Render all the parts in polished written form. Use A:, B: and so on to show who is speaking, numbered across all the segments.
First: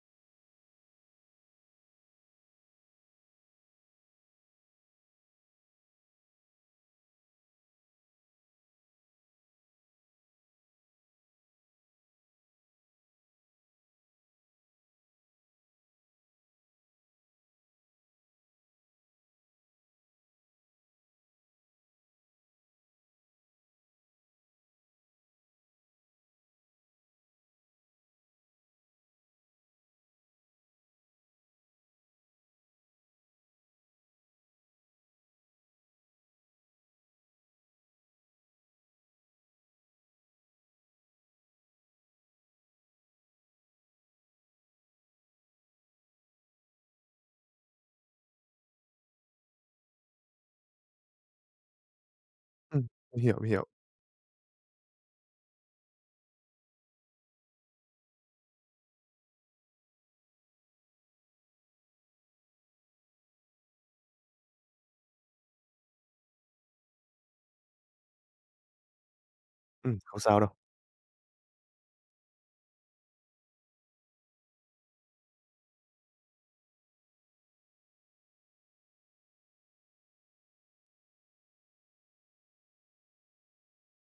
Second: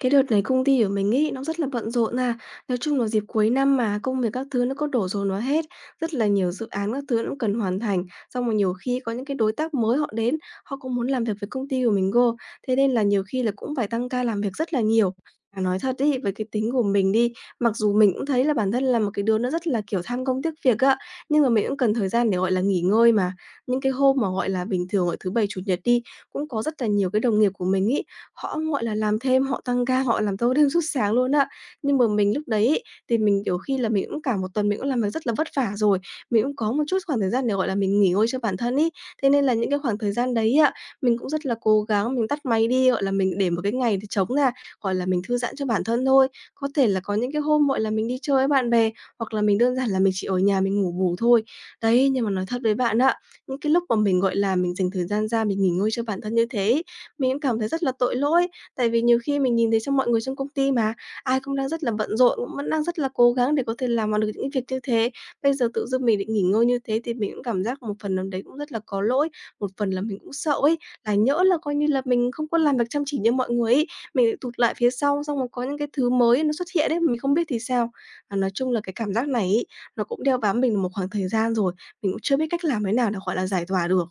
A: Cái đợt này công ty của mình ấy, nó rất là bận rộn à. Nói chung là dịp cuối năm mà, công việc các thứ nó có đổ dồn vào hết, rất là nhiều dự án các thứ nó cũng cần hoàn thành. Xong rồi nhiều khi có những cái đối tác mới họ đến, họ cũng muốn làm việc với công ty của mình cô. Thế nên là nhiều khi là cũng phải tăng ca làm việc rất là nhiều. Mà nói thật ấy, với cái tính của mình đi, mặc dù mình cũng thấy là bản thân là một cái đứa nó rất là, kiểu, tham công tiếc việc á, nhưng mà mình cũng cần thời gian để, gọi là, nghỉ ngơi mà. Những cái hôm mà, gọi là, bình thường, ở thứ Bảy, Chủ nhật đi, cũng có rất là nhiều cái đồng nghiệp của mình ý. Họ, gọi là, làm thêm, họ tăng ca, họ làm thâu đêm suốt sáng luôn á. Nhưng mà mình lúc đấy ấy, thì mình, kiểu, khi là mình cũng cả một tuần mình cũng làm việc rất là vất vả rồi, mình cũng có một chút khoảng thời gian để, gọi là, mình nghỉ ngơi cho bản thân ấy. Thế nên là những cái khoảng thời gian đấy ạ, mình cũng rất là cố gắng, mình tắt máy đi, gọi là, mình để một cái ngày để trống ra, gọi là, mình thư giãn cho bản thân thôi. Có thể là có những cái hôm, gọi là, mình đi chơi với bạn bè, hoặc là mình đơn giản là mình chỉ ở nhà mình ngủ bù thôi. Đấy, nhưng mà nói thật với
B: Ừm,
A: bạn á,
B: mình hiểu, mình
A: những
B: hiểu.
A: cái lúc mà mình, gọi là, mình dành thời gian ra mình nghỉ ngơi cho bản thân như thế ấy, mình cũng cảm thấy rất là tội lỗi, tại vì nhiều khi mình nhìn thấy trong mọi người trong công ty mà, ai cũng đang rất là bận rộn, cũng vẫn đang rất là cố gắng để có thể làm bằng được những việc như thế. Bây giờ tự dưng mình định nghỉ ngơi như thế thì mình cũng cảm giác một phần nào đấy cũng rất là có lỗi, một phần là mình
B: Không
A: cũng
B: sao đâu.
A: sợ ấy, là nhỡ là coi như là mình không có làm việc chăm chỉ như mọi người ấy, mình lại tụt lại phía sau, xong rồi có những cái thứ mới nó xuất hiện đấy mà mình không biết thì sao. À, nói chung là cái cảm giác này ấy, nó cũng đeo bám mình một khoảng thời gian rồi, mình cũng chưa biết cách làm thế nào để, gọi là, giải tỏa được.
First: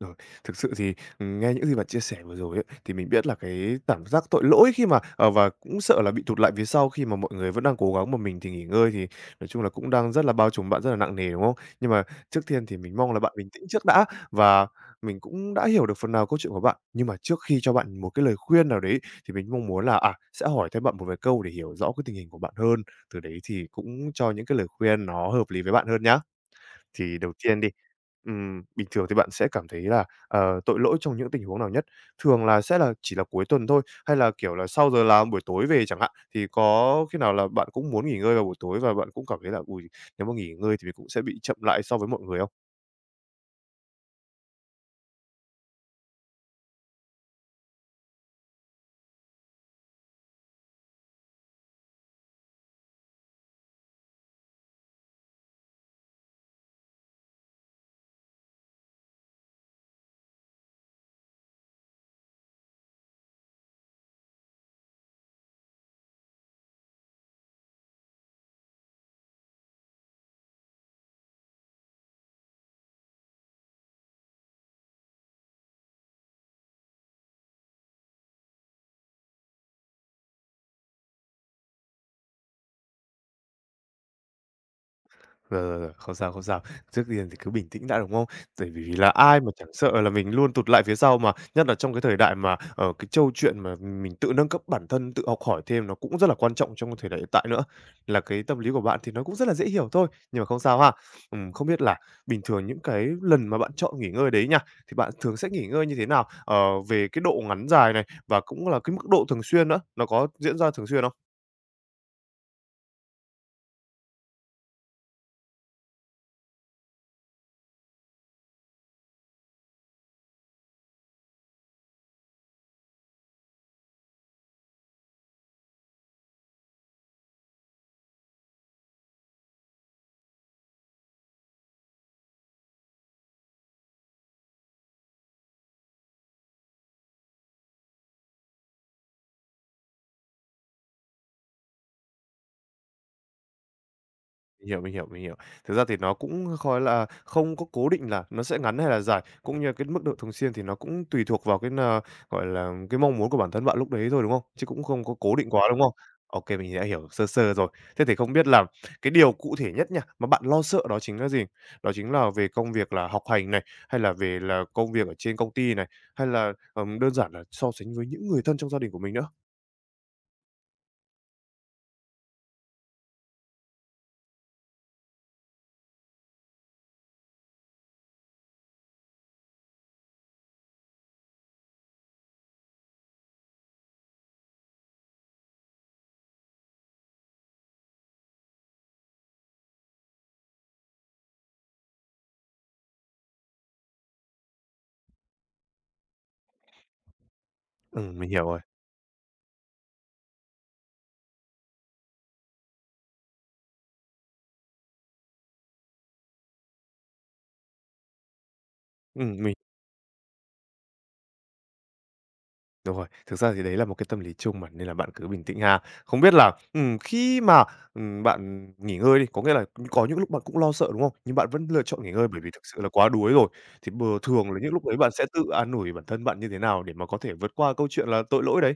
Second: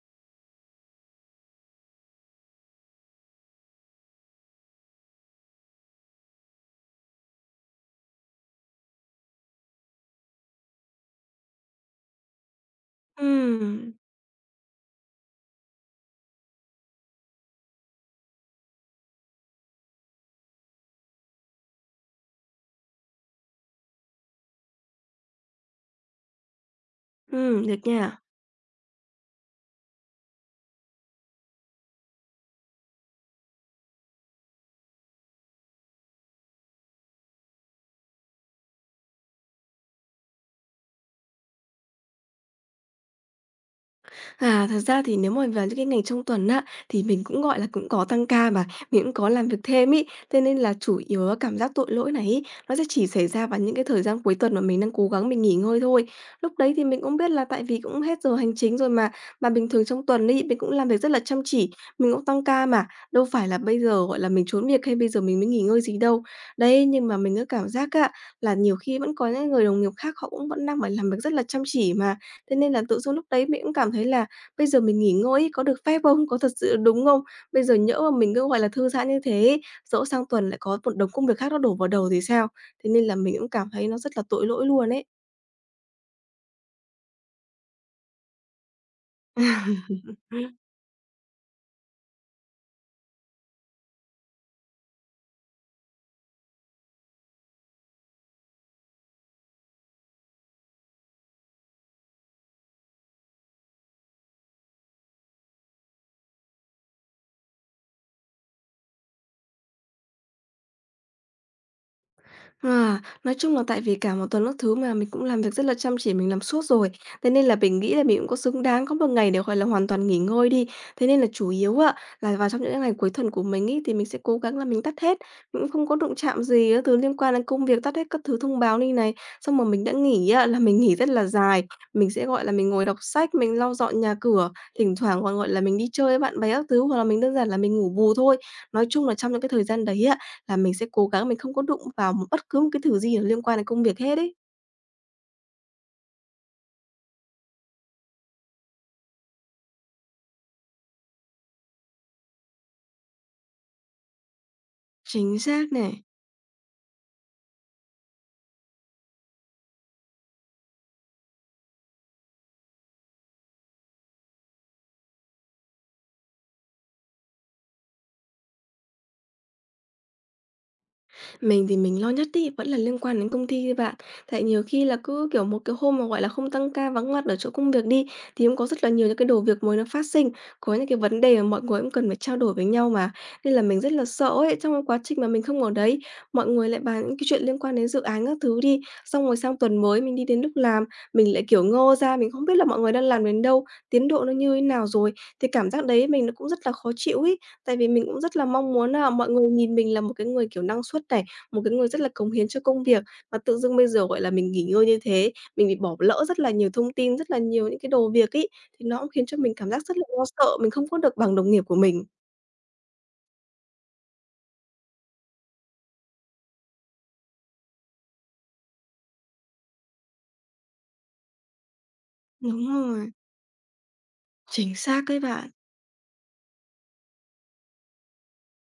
B: Rồi, thực sự thì, nghe những gì bạn chia sẻ vừa rồi ấy, thì mình biết là cái cảm giác tội lỗi khi mà và cũng sợ là bị tụt lại phía sau khi mà mọi người vẫn đang cố gắng mà mình thì nghỉ ngơi thì nói chung là cũng đang rất là bao trùm bạn rất là nặng nề, đúng không? Nhưng mà trước tiên thì mình mong là bạn bình tĩnh trước
A: Ừm,
B: đã và mình cũng đã hiểu được phần nào câu chuyện của bạn. Nhưng mà trước khi cho bạn một cái lời khuyên nào đấy thì mình mong muốn là, sẽ hỏi thêm bạn một vài câu để hiểu rõ cái tình hình của bạn hơn, từ đấy thì cũng cho những cái lời khuyên nó hợp lý với bạn hơn nhá. Thì đầu tiên đi,
A: được nha.
B: bình thường thì bạn sẽ cảm thấy là, tội lỗi trong những tình huống nào nhất? Thường là sẽ là chỉ là cuối tuần thôi, hay là, kiểu là, sau giờ làm buổi tối về chẳng hạn, thì có khi nào là bạn cũng muốn nghỉ ngơi vào buổi tối và bạn cũng cảm thấy là "Ôi, nếu mà nghỉ ngơi thì mình cũng sẽ bị chậm lại so với mọi người" không?
A: À, thật ra thì nếu mà vào những cái ngày trong tuần á, thì mình cũng, gọi là, cũng có tăng ca mà, mình cũng có làm việc thêm ý, thế nên là chủ yếu á cảm giác tội lỗi này ý nó sẽ chỉ xảy ra vào những cái thời gian cuối tuần mà mình đang cố gắng mình nghỉ ngơi thôi. Lúc đấy thì mình cũng biết là tại vì cũng hết giờ hành chính rồi mà bình thường trong tuần ý mình cũng làm việc rất là chăm chỉ, mình cũng tăng ca mà, đâu phải là bây giờ, gọi là, mình trốn việc hay bây giờ mình mới nghỉ ngơi gì đâu. Đấy, nhưng mà mình cứ cảm giác á, là nhiều khi vẫn có những người đồng nghiệp khác họ cũng vẫn đang phải làm việc rất là chăm chỉ mà, thế nên là tự dưng lúc đấy mình cũng cảm thấy là bây giờ mình nghỉ ngơi ấy, có được phép không? Có thật sự đúng không? Bây giờ nhỡ mà mình cứ, gọi là, thư giãn như thế ấy, dẫu sang tuần lại có một đống công việc khác nó đổ vào đầu thì sao? Thế nên là mình cũng cảm thấy nó rất là tội lỗi luôn ấy.
B: Rồi, rồi, rồi, không sao, không sao. Trước tiên thì cứ bình tĩnh đã, đúng không? Tại vì là ai mà chẳng sợ là mình luôn tụt lại phía sau mà, nhất là trong cái thời đại mà, ở cái trâu chuyện mà mình tự nâng cấp bản thân, tự học hỏi thêm nó cũng rất là quan trọng trong cái thời đại hiện tại nữa. Là cái tâm lý của bạn thì nó cũng rất là dễ hiểu thôi, nhưng mà không sao ha. Không biết là bình thường những cái lần mà bạn chọn nghỉ ngơi đấy nha, thì bạn thường sẽ nghỉ ngơi như thế nào? Ờ, Về cái độ ngắn dài này, và cũng là cái mức độ thường xuyên nữa, nó có diễn ra thường xuyên không?
A: À, nói chung là tại vì cả một tuần các thứ mà mình cũng làm việc rất là chăm chỉ, mình làm suốt rồi, thế nên là mình nghĩ là mình cũng có xứng đáng có một ngày để, gọi là, hoàn toàn nghỉ ngơi đi. Thế nên là chủ yếu ạ, là vào trong những ngày cuối tuần của mình ấy, thì mình sẽ cố gắng là mình tắt hết, mình cũng không có đụng chạm gì các thứ liên quan đến công việc, tắt hết các thứ thông báo đi này. Xong mà mình đã nghỉ á, là mình nghỉ rất là dài, mình sẽ, gọi là, mình ngồi đọc sách, mình lau dọn nhà cửa, thỉnh thoảng còn, gọi là, mình đi chơi với bạn bè các thứ, hoặc là mình đơn giản là mình ngủ bù thôi. Nói chung là trong những cái thời gian đấy ạ, là mình sẽ cố gắng mình không có đụng vào một bất cứ một cái thứ gì liên quan đến công việc hết ấy.
B: Mình hiểu, mình hiểu, mình hiểu. Thực ra thì nó cũng khói là không có cố định là nó sẽ ngắn hay là dài, cũng như cái mức độ thường xuyên thì nó cũng tùy thuộc vào cái nà gọi là, cái mong muốn của bản thân bạn lúc đấy thôi, đúng không? Chứ cũng không có cố
A: Chính
B: định quá,
A: xác
B: đúng không?
A: này.
B: OK, mình đã hiểu sơ sơ rồi. Thế thì không biết là cái điều cụ thể nhất nha, mà bạn lo sợ đó chính là gì? Đó chính là về công việc là học hành này, hay là về là công việc ở trên công ty này, hay là, đơn giản là so sánh với những người thân trong gia đình của mình nữa?
A: Mình thì mình lo nhất ấy, vẫn là liên quan đến công ty thôi bạn. Tại nhiều khi là cứ, kiểu, một cái hôm mà, gọi là, không tăng ca vắng mặt ở chỗ công việc đi, thì cũng có rất là nhiều những cái đồ việc mới nó phát sinh, có những cái vấn đề mà mọi người cũng cần phải trao đổi với nhau mà. Nên là mình rất là sợ ấy, trong cái quá trình mà mình không ở đấy, mọi người lại bàn những cái chuyện liên quan đến dự án các thứ đi, xong rồi sang tuần mới mình đi đến lúc làm, mình lại, kiểu, ngơ ra, mình không biết là mọi người đang làm đến đâu, tiến độ nó như thế nào rồi. Thì cảm giác đấy mình nó cũng rất là khó chịu ấy, tại vì mình cũng
B: Mình
A: rất là
B: hiểu rồi.
A: mong muốn là mọi người nhìn mình là một cái người, kiểu, năng suất này, một cái người rất là cống hiến cho công việc. Và tự dưng bây giờ, gọi là, mình nghỉ ngơi như thế, mình bị bỏ lỡ rất là nhiều thông tin, rất là nhiều những cái đồ việc ấy, thì nó cũng khiến cho mình
B: Mình
A: cảm giác rất là lo sợ, mình không có được bằng đồng nghiệp của mình.
B: Đúng rồi, thực ra thì đấy là một cái tâm lý chung mà, nên là bạn cứ bình tĩnh ha. Không biết là, khi mà, bạn nghỉ ngơi đi, có nghĩa là có những lúc bạn cũng lo sợ, đúng không? Nhưng bạn vẫn lựa chọn nghỉ ngơi bởi vì thực
A: Đúng
B: sự là quá
A: rồi,
B: đuối rồi. Thì bừa thường là những
A: chính
B: lúc đấy
A: xác
B: bạn
A: đấy
B: sẽ tự
A: bạn.
B: an ủi bản thân bạn như thế nào để mà có thể vượt qua câu chuyện là tội lỗi đấy?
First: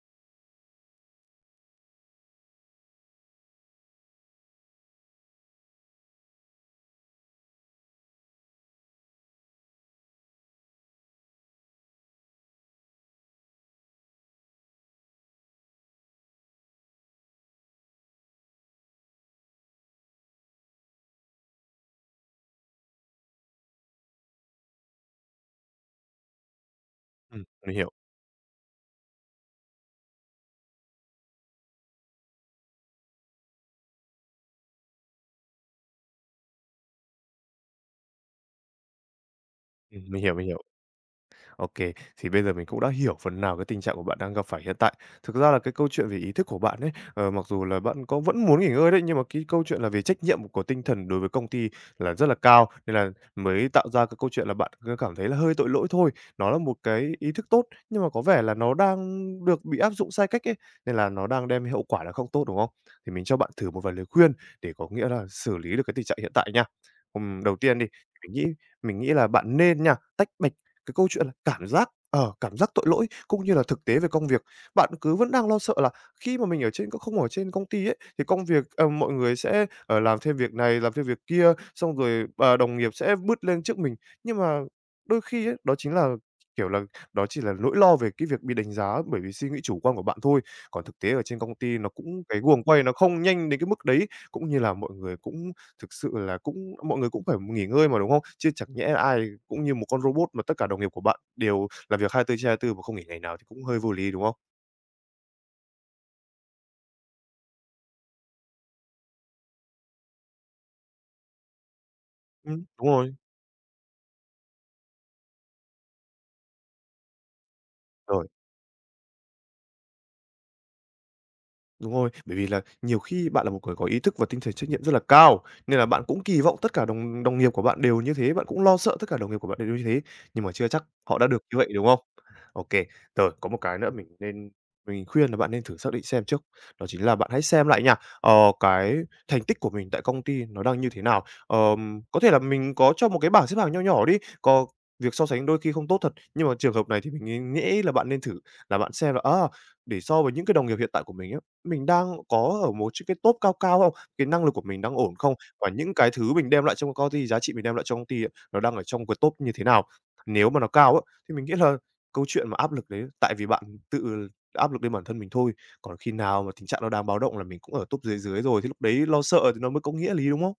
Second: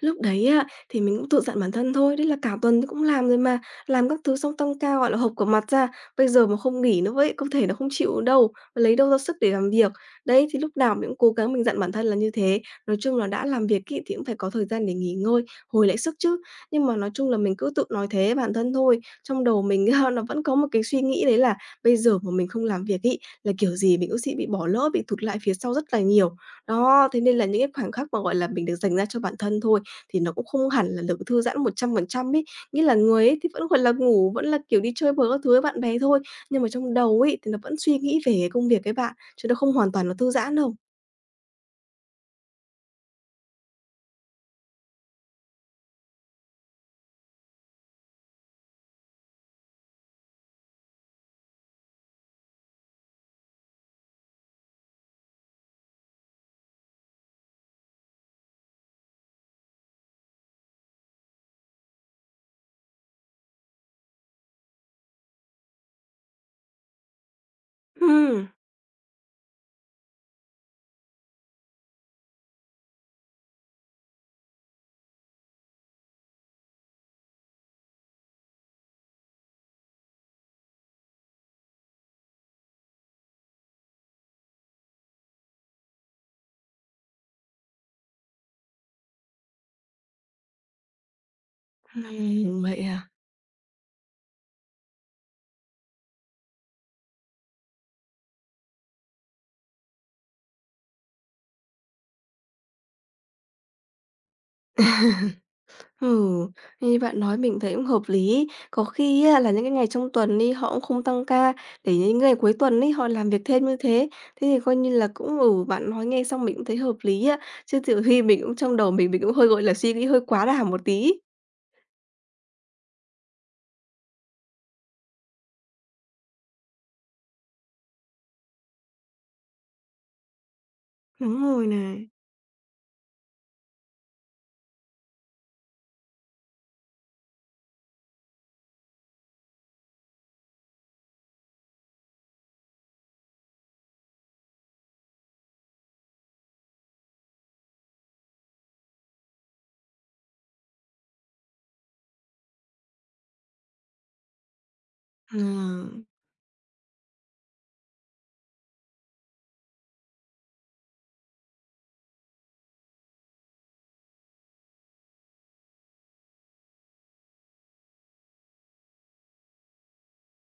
A: Lúc đấy á, thì mình cũng tự dặn bản thân thôi, đấy là cả tuần cũng làm rồi mà, làm các thứ xong tăng ca, gọi là, hộc cả mặt ra, bây giờ mà không nghỉ nữa vậy cơ thể nó không chịu đâu, lấy đâu ra sức để làm việc. Đấy, thì lúc nào mình cũng cố gắng mình dặn bản thân là như thế. Nói chung là đã làm việc ấy thì cũng phải có thời gian để nghỉ ngơi, hồi lại sức chứ. Nhưng mà nói chung là mình cứ tự nói thế với bản thân thôi, trong đầu mình nó vẫn có một cái suy nghĩ đấy là bây giờ mà mình không làm việc ấy, là kiểu gì mình cũng sẽ bị bỏ lỡ, bị thụt lại phía sau rất là nhiều. Đó, thế nên là những cái
B: Mình hiểu,
A: khoảnh khắc mà, gọi là, mình được dành ra cho bản thân thôi thì nó cũng không hẳn là được thư giãn 100% ấy. Nghĩa là người ấy thì vẫn, gọi là, ngủ, vẫn là, kiểu, đi chơi bời các thứ với bạn bè thôi, nhưng mà trong đầu ấy thì nó vẫn suy nghĩ về cái công việc ấy bạn, chứ nó không hoàn toàn nó
B: mình
A: thư
B: hiểu, mình
A: giãn
B: hiểu.
A: đâu.
B: OK, thì bây giờ mình cũng đã hiểu phần nào cái tình trạng của bạn đang gặp phải hiện tại. Thực ra là cái câu chuyện về ý thức của bạn ấy, mặc dù là bạn có vẫn muốn nghỉ ngơi đấy, nhưng mà cái câu chuyện là về trách nhiệm của tinh thần đối với công ty là rất là cao, nên là mới tạo ra cái câu chuyện là bạn cứ cảm thấy là hơi tội lỗi thôi. Nó là một cái ý thức tốt, nhưng mà có vẻ là nó đang được bị áp dụng sai cách ấy, nên là nó đang đem hậu quả là không tốt, đúng không? Thì mình cho bạn thử một vài lời khuyên để có nghĩa là xử lý được cái tình trạng hiện tại nha. Đầu tiên đi, mình
A: Ừm,
B: nghĩ mình nghĩ là bạn nên nha, tách bạch cái câu chuyện là cảm giác tội lỗi cũng như là thực tế về công việc. Bạn cứ vẫn đang lo sợ là khi mà mình ở trên không ở trên công ty ấy, thì công việc, mọi người sẽ, làm thêm việc này, làm thêm việc kia, xong rồi, đồng nghiệp sẽ bứt lên trước mình. Nhưng mà đôi khi ấy, kiểu là, đó chỉ là nỗi lo về cái việc bị đánh giá bởi vì suy nghĩ chủ quan của bạn thôi. Còn thực tế ở trên công ty nó cũng cái guồng
A: vậy
B: quay nó
A: à?
B: không nhanh đến cái mức đấy, cũng như là mọi người cũng. Thực sự là cũng mọi người cũng phải nghỉ ngơi mà, đúng không? Chứ chẳng nhẽ ai cũng như một con robot mà tất cả đồng nghiệp của bạn đều làm việc 24/24 mà không nghỉ ngày nào thì cũng hơi vô lý, đúng không?
A: Ừ, như bạn nói mình thấy cũng hợp lý. Có khi á là những cái ngày trong tuần đi, họ cũng không tăng ca, để những ngày cuối tuần
B: Đúng
A: ấy họ
B: rồi,
A: làm việc thêm như thế. Thế thì coi như là cũng ừ, bạn nói nghe xong mình cũng thấy hợp lý á, chứ nhiều khi
B: rồi.
A: mình cũng trong đầu mình cũng hơi, gọi là, suy nghĩ hơi quá đà một tí.
B: Đúng rồi, bởi vì là nhiều khi bạn là một người có ý thức và tinh thần trách nhiệm rất là cao, nên là bạn cũng kỳ vọng tất cả đồng đồng nghiệp của bạn đều như thế, bạn cũng lo sợ tất cả đồng nghiệp của bạn đều như thế, nhưng mà chưa chắc họ đã
A: Đúng
B: được như
A: rồi
B: vậy, đúng không?
A: này.
B: OK. Rồi có một cái nữa mình khuyên là bạn nên thử xác định xem trước, đó chính là bạn hãy xem lại nha, ờ, cái thành tích của mình tại công ty nó đang như thế nào. Có thể là mình có cho một cái bảng xếp hạng nho nhỏ đi, có việc so sánh đôi khi không tốt thật, nhưng mà trường hợp này thì mình nghĩ nghĩ là bạn nên thử là bạn xem là, để so với những cái đồng nghiệp hiện tại của mình á, mình đang có ở một cái top cao cao không? Cái năng lực của mình đang ổn không? Và những
A: À,
B: cái thứ mình đem lại trong công ty, giá trị mình đem lại cho công ty ấy, nó đang ở trong cái top như thế nào? Nếu mà nó cao á, thì mình nghĩ là câu chuyện mà áp lực đấy tại vì bạn tự áp lực lên bản thân mình thôi, còn khi nào mà tình trạng nó đang báo động là mình cũng ở top dưới dưới rồi, thì lúc đấy lo sợ thì nó mới có nghĩa lý, đúng không?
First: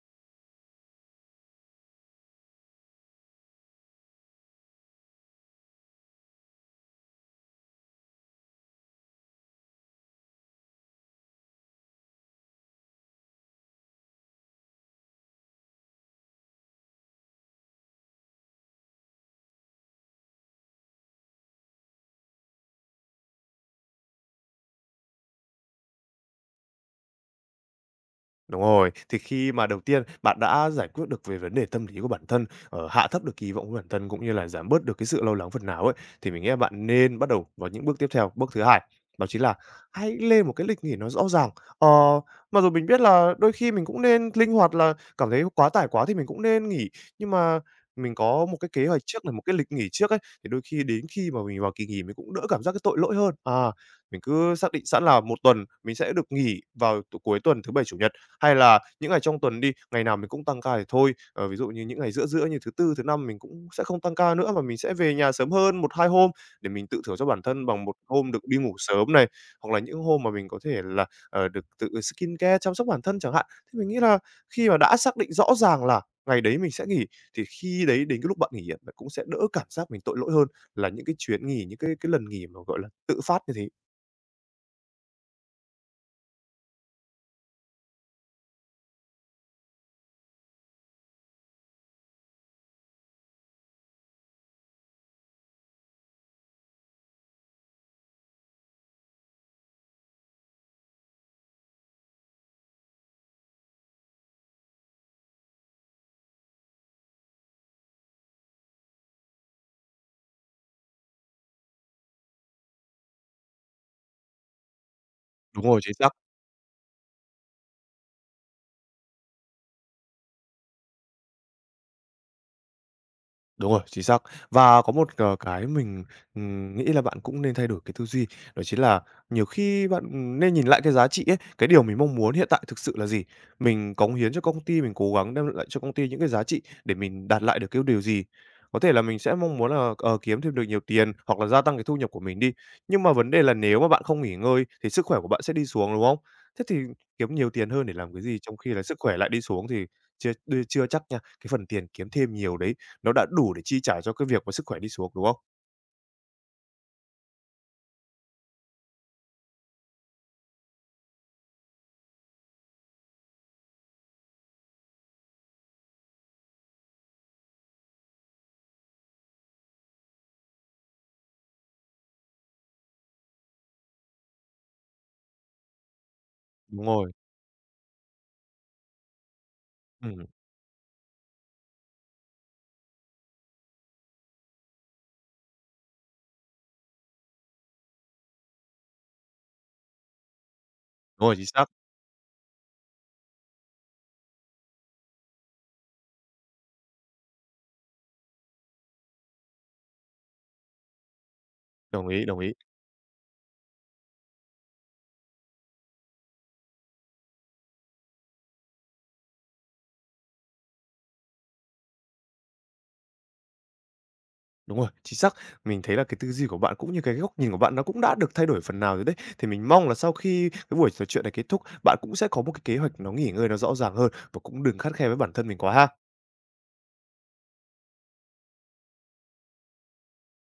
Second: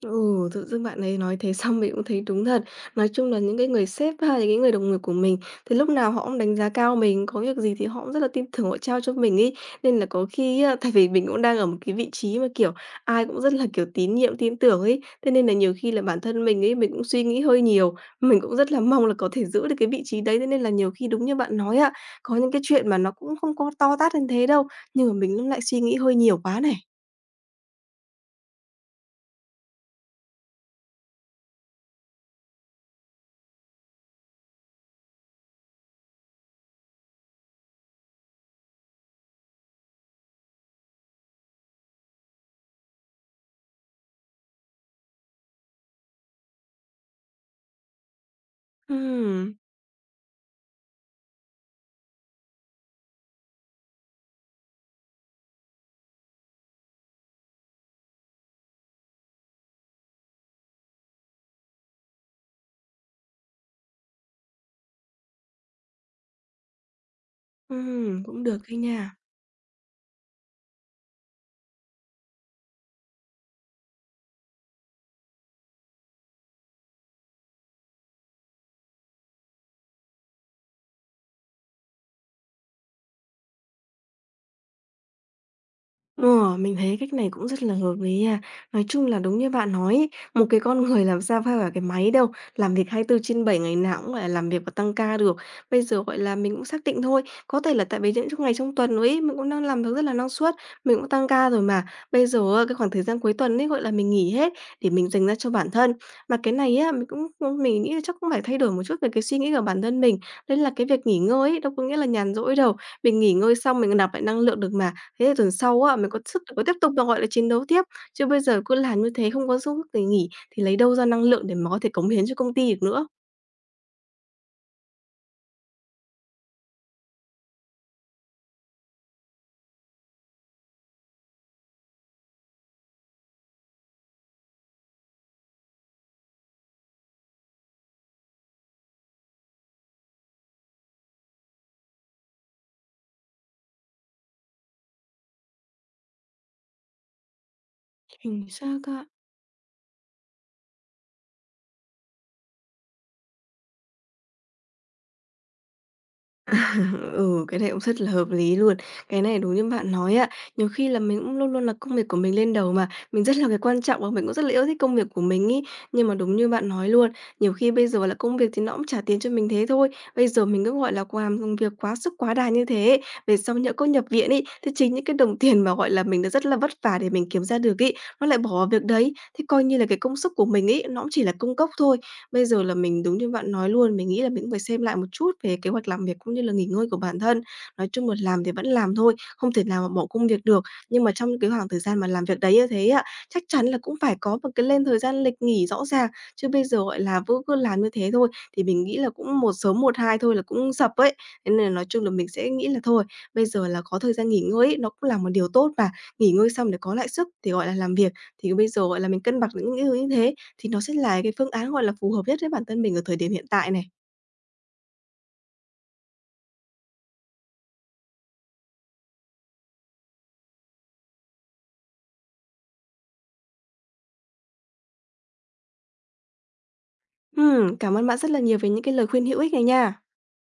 A: ừ, tự dưng bạn ấy nói thế xong mình cũng thấy đúng thật. Nói chung là những cái người sếp hay là những người đồng nghiệp của mình thì lúc nào họ cũng đánh giá cao mình, có việc gì thì họ cũng rất là tin tưởng họ trao cho mình ấy. Nên là có khi á, tại vì mình cũng đang ở một cái vị trí mà, kiểu, ai cũng rất là, kiểu, tín nhiệm, tin tưởng ấy, thế nên là nhiều khi là bản thân mình ấy, mình cũng suy nghĩ hơi nhiều, mình cũng rất là mong là có thể giữ được cái vị trí đấy. Thế nên là nhiều khi đúng như bạn nói á, có những cái chuyện mà nó cũng không có to tát đến thế đâu, nhưng mà mình cũng lại suy nghĩ hơi nhiều quá này.
B: Đúng rồi, thì khi mà đầu tiên bạn đã giải quyết được về vấn đề tâm lý của bản thân, hạ thấp được kỳ vọng của bản thân cũng như là giảm bớt được cái sự lo lắng phần nào ấy, thì mình nghĩ là bạn nên bắt đầu vào những bước tiếp theo. Bước thứ hai, đó chính là hãy lên một cái lịch nghỉ nó rõ ràng. Ờ, Mặc dù mình biết là đôi khi mình cũng nên linh hoạt là cảm thấy quá tải quá thì mình cũng nên nghỉ, nhưng mà mình có một cái kế hoạch trước là một
A: Ừm.
B: cái lịch nghỉ trước ấy, thì đôi khi đến khi mà mình vào kỳ nghỉ mình cũng đỡ cảm giác cái tội lỗi hơn. Mình cứ xác định sẵn là một tuần mình sẽ được nghỉ vào cuối tuần thứ Bảy, Chủ nhật hay là những ngày trong tuần đi, ngày nào mình cũng tăng ca thì thôi, ví dụ như những ngày giữa giữa như thứ Tư, thứ Năm mình cũng sẽ không tăng ca nữa mà mình sẽ về nhà sớm hơn một 2 hôm để mình tự thưởng cho bản thân bằng một hôm
A: Cũng
B: được đi
A: được
B: ngủ
A: đấy
B: sớm
A: nha.
B: này, hoặc là những hôm mà mình có thể là, được tự skincare, chăm sóc bản thân chẳng hạn. Thì mình nghĩ là khi mà đã xác định rõ ràng là ngày đấy mình sẽ nghỉ, thì khi đấy đến cái lúc bạn nghỉ á, bạn cũng sẽ đỡ cảm giác mình tội lỗi hơn là những cái chuyến nghỉ, những cái lần nghỉ mà, gọi là, tự phát như thế.
A: Ờ, mình thấy cách này cũng rất là hợp lý nha. Nói chung là đúng như bạn nói ấy, một cái con người làm sao phải là cái máy đâu, làm việc 24/7 ngày nào cũng phải làm việc và tăng ca được. Bây giờ, gọi là, mình cũng xác định thôi, có thể là tại vì những trong ngày trong tuần ấy, mình cũng đang làm việc rất là năng suất, mình cũng tăng ca rồi mà. Bây giờ á, cái khoảng thời gian cuối tuần ấy, gọi là, mình nghỉ hết để mình dành ra cho bản thân. Mà cái này á, mình cũng cũng mình nghĩ là chắc cũng phải thay đổi một chút về cái suy nghĩ của bản thân mình. Đấy là cái việc nghỉ ngơi ấy, đâu có nghĩa là nhàn rỗi đâu, mình nghỉ ngơi xong mình nạp lại năng lượng được mà. Thế là tuần
B: Đúng rồi,
A: sau
B: chính
A: á,
B: xác.
A: mình có sức để có tiếp tục là, gọi là, chiến đấu tiếp, chứ bây giờ cứ làm như thế không có sức để nghỉ thì lấy đâu ra năng lượng để mà có thể cống hiến cho công ty được nữa.
B: Đúng rồi, chính xác. Và có một, cái mình, nghĩ là bạn cũng nên thay đổi cái tư duy, đó chính là nhiều khi bạn, nên nhìn lại cái giá trị ấy, cái điều mình mong muốn hiện tại thực sự là gì? Mình cống hiến cho công ty, mình cố gắng đem lại cho công ty những cái giá trị để mình đạt lại được cái điều gì? Có thể là mình sẽ mong muốn là, kiếm thêm được nhiều tiền hoặc là gia tăng cái thu nhập của mình đi, nhưng mà vấn đề là nếu mà bạn không nghỉ ngơi thì sức khỏe của bạn sẽ đi xuống, đúng không? Thế thì kiếm nhiều tiền hơn để làm cái gì
A: Chính
B: trong khi
A: xác
B: là sức
A: á.
B: khỏe lại đi xuống thì chưa chưa chắc nha, cái phần tiền kiếm thêm nhiều đấy nó đã đủ để chi trả cho cái việc mà sức khỏe đi xuống, đúng không?
A: Ừ, cái này cũng rất là hợp lý luôn. Cái này đúng như bạn nói ạ. Nhiều khi là mình cũng luôn luôn là công việc của mình lên đầu mà, mình rất là cái quan trọng và mình cũng rất là yêu thích công việc của mình ý. Nhưng mà đúng như bạn nói luôn, nhiều khi bây giờ là công việc thì nó cũng trả tiền cho mình thế thôi. Bây giờ mình cứ, gọi là, làm việc quá sức quá đà như thế ấy, về sau nhỡ có nhập viện ấy, thì chính những cái đồng tiền mà, gọi là, mình đã rất là vất
B: Đúng
A: vả để
B: rồi,
A: mình kiếm ra được ấy, nó lại bỏ vào việc đấy. Thì coi như là cái công
B: ừm,
A: sức của mình ấy, nó cũng chỉ là công cốc thôi. Bây giờ là mình đúng như bạn nói luôn, mình nghĩ là mình cũng phải xem lại một chút về kế hoạch làm việc cũng như là nghỉ ngơi của bản thân. Nói chung là làm thì vẫn làm thôi, không thể nào mà bỏ công việc được. Nhưng mà
B: đúng rồi,
A: trong
B: chính
A: cái
B: xác,
A: khoảng thời gian mà làm việc đấy như thế á, chắc chắn là cũng phải có một cái lên thời gian lịch nghỉ rõ ràng, chứ bây giờ, gọi là, cứ cứ làm như thế thôi thì mình nghĩ là cũng một sớm một hai thôi là cũng sập ấy. Thế nên là nói chung
B: đồng
A: là
B: ý,
A: mình
B: đồng
A: sẽ
B: ý.
A: nghĩ là thôi, bây giờ là có thời gian nghỉ ngơi ấy, nó cũng là một điều tốt và nghỉ ngơi xong để có lại sức thì, gọi là, làm việc. Thì bây giờ, gọi là, mình cân bằng những cái thứ như thế. Thì nó sẽ là cái phương án, gọi là, phù hợp nhất với bản thân mình ở thời điểm hiện tại này.
B: Đúng rồi, chính xác. Mình thấy là cái tư duy của bạn cũng như cái góc nhìn của bạn nó cũng đã được thay đổi phần nào rồi đấy. Thì mình mong là sau khi cái buổi trò chuyện này kết thúc, bạn cũng sẽ có một cái kế hoạch nó nghỉ ngơi nó rõ ràng hơn và cũng đừng khắt khe với bản thân mình quá ha.
A: Cảm ơn bạn rất là nhiều về những cái lời khuyên hữu ích này nha.